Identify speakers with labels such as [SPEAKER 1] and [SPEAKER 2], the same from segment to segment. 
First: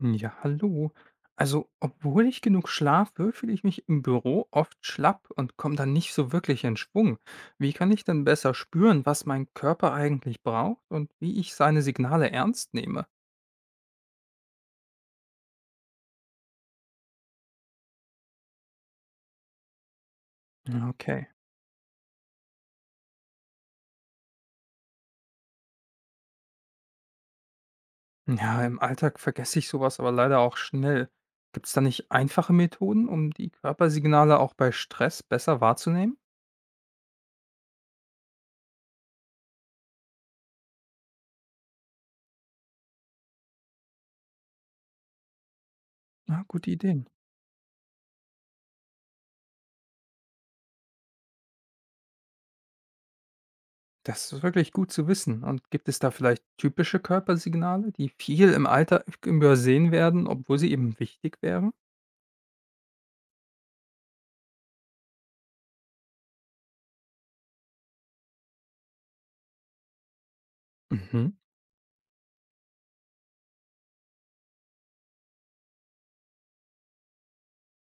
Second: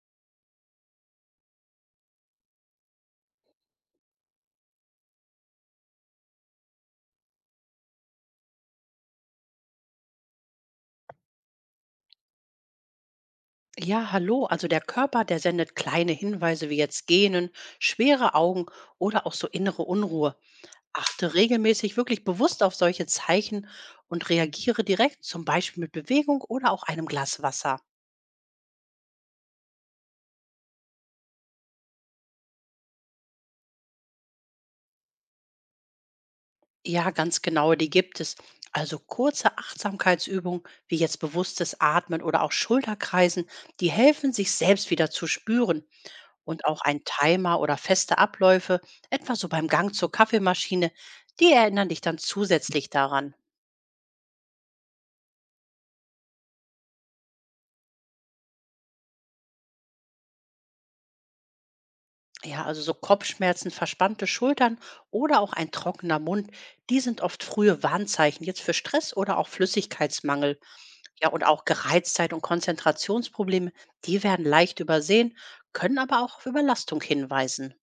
[SPEAKER 1] Hm, ja, hallo. Also, obwohl ich genug schlafe, fühle ich mich im Büro oft schlapp und komme dann nicht so wirklich in Schwung. Wie kann ich denn besser spüren, was mein Körper eigentlich braucht und wie ich seine Signale ernst nehme?
[SPEAKER 2] Ja, hallo. Also der Körper, der sendet kleine Hinweise wie jetzt Gähnen, schwere Augen oder auch so innere Unruhe.
[SPEAKER 1] Ja, okay.
[SPEAKER 2] Achte regelmäßig wirklich bewusst auf solche Zeichen und reagiere direkt, zum Beispiel mit Bewegung oder auch einem Glas Wasser.
[SPEAKER 1] Ja, im Alltag vergesse ich sowas aber leider auch schnell. Gibt es da nicht einfache Methoden, um die Körpersignale auch bei Stress besser wahrzunehmen?
[SPEAKER 2] Ja, ganz genau, die gibt es. Also kurze Achtsamkeitsübungen wie jetzt bewusstes Atmen oder auch Schulterkreisen, die helfen, sich selbst wieder zu spüren.
[SPEAKER 1] Ja,
[SPEAKER 2] Und
[SPEAKER 1] gute
[SPEAKER 2] auch ein
[SPEAKER 1] Ideen.
[SPEAKER 2] Timer oder feste Abläufe, etwa so beim Gang zur Kaffeemaschine, die erinnern dich dann zusätzlich daran.
[SPEAKER 1] Das ist wirklich gut zu wissen. Und gibt es da vielleicht typische Körpersignale, die viel im Alter übersehen werden, obwohl sie eben wichtig wären?
[SPEAKER 2] Ja, also so Kopfschmerzen, verspannte Schultern oder auch ein trockener Mund, die sind oft frühe Warnzeichen jetzt für Stress oder auch Flüssigkeitsmangel. Ja,
[SPEAKER 1] Mhm.
[SPEAKER 2] und auch Gereiztheit und Konzentrationsprobleme, die werden leicht übersehen, können aber auch auf Überlastung hinweisen.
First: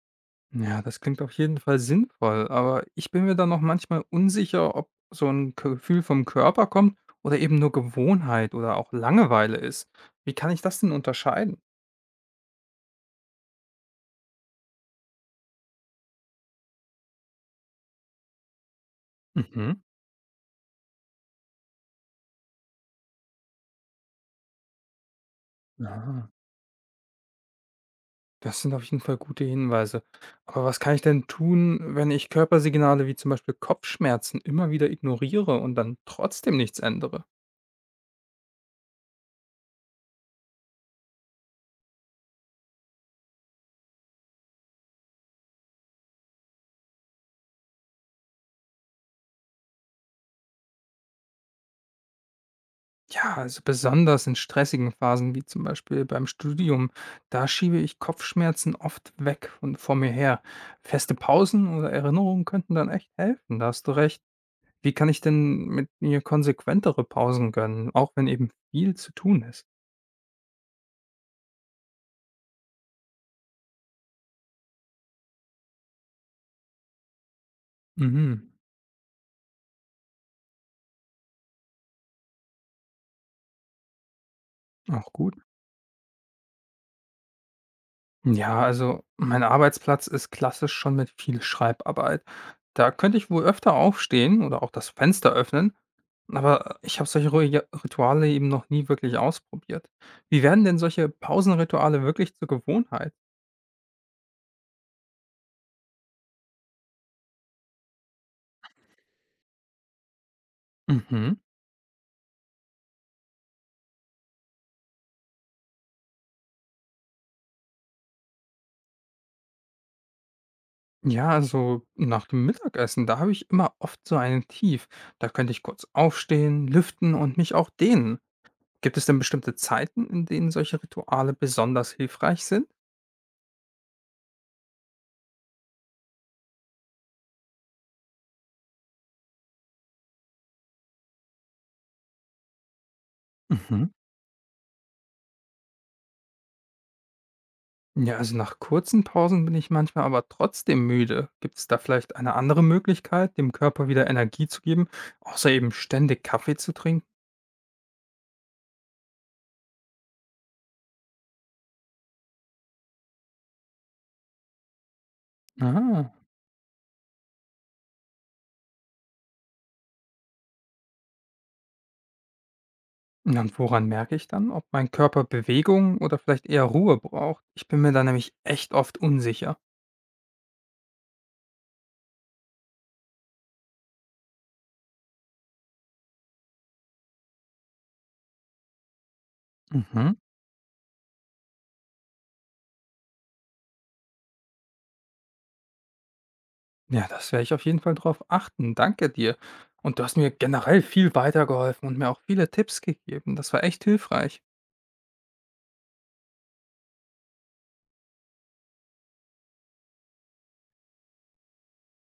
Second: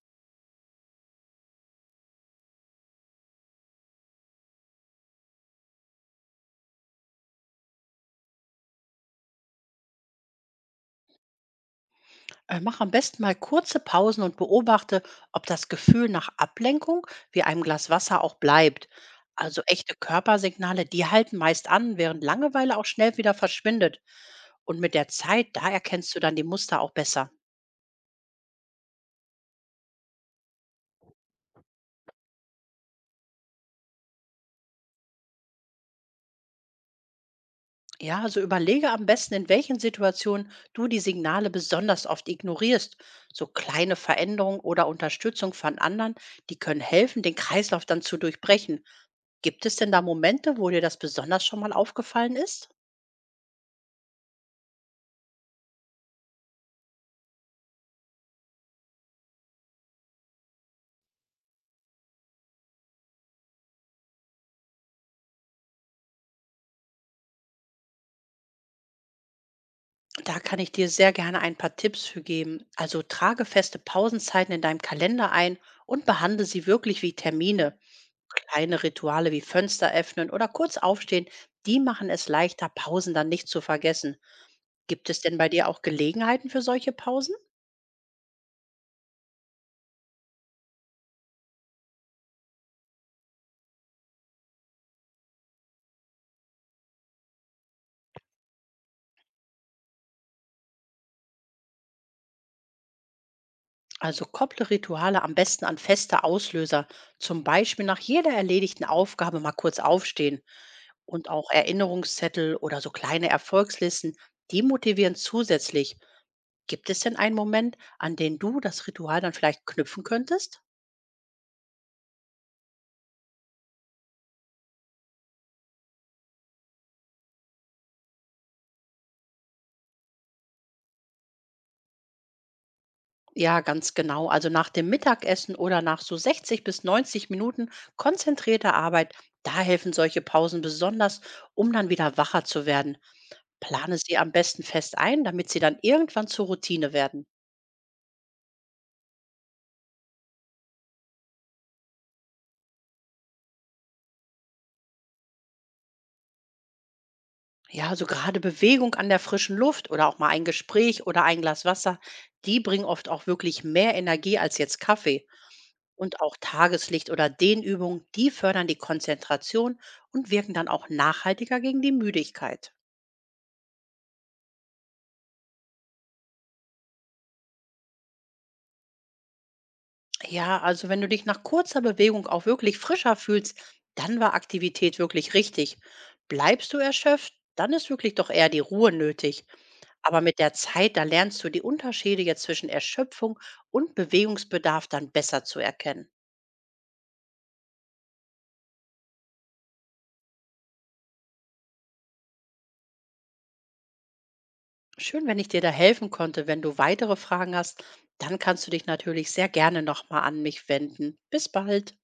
[SPEAKER 1] Ja, das klingt auf jeden Fall sinnvoll, aber ich bin mir da noch manchmal unsicher, ob so ein Gefühl vom Körper kommt oder eben nur Gewohnheit oder auch Langeweile ist. Wie kann ich das denn unterscheiden?
[SPEAKER 2] Mach am besten mal kurze Pausen und beobachte, ob das Gefühl nach Ablenkung wie einem Glas Wasser auch bleibt. Also
[SPEAKER 1] Mhm.
[SPEAKER 2] echte Körpersignale, die halten meist an, während Langeweile auch schnell wieder verschwindet. Und mit der Zeit, da erkennst du
[SPEAKER 1] Ah.
[SPEAKER 2] dann die Muster auch besser.
[SPEAKER 1] Das sind auf jeden Fall gute Hinweise. Aber was kann ich denn tun, wenn ich Körpersignale wie zum Beispiel Kopfschmerzen immer wieder ignoriere und dann trotzdem nichts ändere?
[SPEAKER 2] Ja, also überlege am besten, in welchen Situationen du die Signale besonders oft ignorierst. So kleine Veränderungen oder Unterstützung von anderen, die können helfen, den Kreislauf dann zu durchbrechen. Gibt es denn da Momente, wo dir das besonders schon mal aufgefallen ist?
[SPEAKER 1] Ja, also besonders in stressigen Phasen wie zum Beispiel beim Studium, da schiebe ich Kopfschmerzen oft weg und vor mir her. Feste Pausen oder Erinnerungen könnten dann echt helfen, da hast du recht. Wie kann ich denn mit mir konsequentere Pausen gönnen, auch wenn eben viel zu tun ist?
[SPEAKER 2] Da kann ich dir sehr gerne ein paar Tipps für geben. Also trage feste Pausenzeiten in deinem Kalender ein und behandle sie wirklich wie Termine.
[SPEAKER 1] Mhm,
[SPEAKER 2] Kleine Rituale wie Fenster öffnen oder kurz aufstehen, die machen es leichter, Pausen dann nicht zu vergessen. Gibt
[SPEAKER 1] auch
[SPEAKER 2] es
[SPEAKER 1] gut.
[SPEAKER 2] denn bei dir auch Gelegenheiten für solche Pausen?
[SPEAKER 1] Ja, also mein Arbeitsplatz ist klassisch schon mit viel Schreibarbeit. Da könnte ich wohl öfter aufstehen oder auch das Fenster öffnen, aber ich habe solche Rituale eben noch nie wirklich ausprobiert. Wie werden denn solche Pausenrituale wirklich zur Gewohnheit?
[SPEAKER 2] Also kopple Rituale am besten an feste Auslöser. Zum Beispiel nach jeder erledigten Aufgabe mal kurz aufstehen. Und
[SPEAKER 1] Mhm.
[SPEAKER 2] auch Erinnerungszettel oder so kleine Erfolgslisten, die motivieren zusätzlich. Gibt es denn einen Moment, an den du das Ritual dann vielleicht knüpfen könntest?
[SPEAKER 1] Ja, also nach dem Mittagessen, da habe ich immer oft so einen Tief. Da könnte ich kurz aufstehen, lüften und mich auch dehnen. Gibt es denn bestimmte Zeiten, in denen solche Rituale besonders hilfreich sind?
[SPEAKER 2] Ja, ganz genau. Also nach dem Mittagessen oder nach so 60 bis 90 Minuten konzentrierter Arbeit, da helfen solche Pausen besonders, um dann wieder wacher zu werden.
[SPEAKER 1] Mhm.
[SPEAKER 2] Plane sie am besten fest ein, damit sie dann irgendwann zur Routine werden.
[SPEAKER 1] Ja, also nach kurzen Pausen bin ich manchmal aber trotzdem müde. Gibt es da vielleicht eine andere Möglichkeit, dem Körper wieder Energie zu geben, außer eben ständig Kaffee zu trinken?
[SPEAKER 2] Ja, also gerade Bewegung an der frischen Luft oder auch mal ein Gespräch oder ein Glas Wasser, die bringen oft auch wirklich mehr Energie als jetzt Kaffee.
[SPEAKER 1] Ah.
[SPEAKER 2] Und auch Tageslicht oder Dehnübungen, die fördern die Konzentration und wirken dann auch nachhaltiger gegen die Müdigkeit.
[SPEAKER 1] Na, und woran merke ich dann, ob mein Körper Bewegung oder vielleicht eher Ruhe braucht? Ich bin mir da nämlich echt oft unsicher.
[SPEAKER 2] Ja, also wenn du dich nach kurzer Bewegung auch wirklich frischer fühlst, dann war Aktivität wirklich richtig. Bleibst du erschöpft, dann ist wirklich doch eher die Ruhe nötig.
[SPEAKER 1] Mhm.
[SPEAKER 2] Aber mit der Zeit, da lernst du die Unterschiede jetzt zwischen Erschöpfung und Bewegungsbedarf dann besser zu erkennen.
[SPEAKER 1] Ja, das werde ich auf jeden Fall drauf achten. Danke dir. Und du hast mir generell viel weitergeholfen und mir auch viele Tipps gegeben. Das war echt hilfreich.
[SPEAKER 2] Schön, wenn ich dir da helfen konnte. Wenn du weitere Fragen hast, dann kannst du dich natürlich sehr gerne nochmal an mich wenden. Bis bald.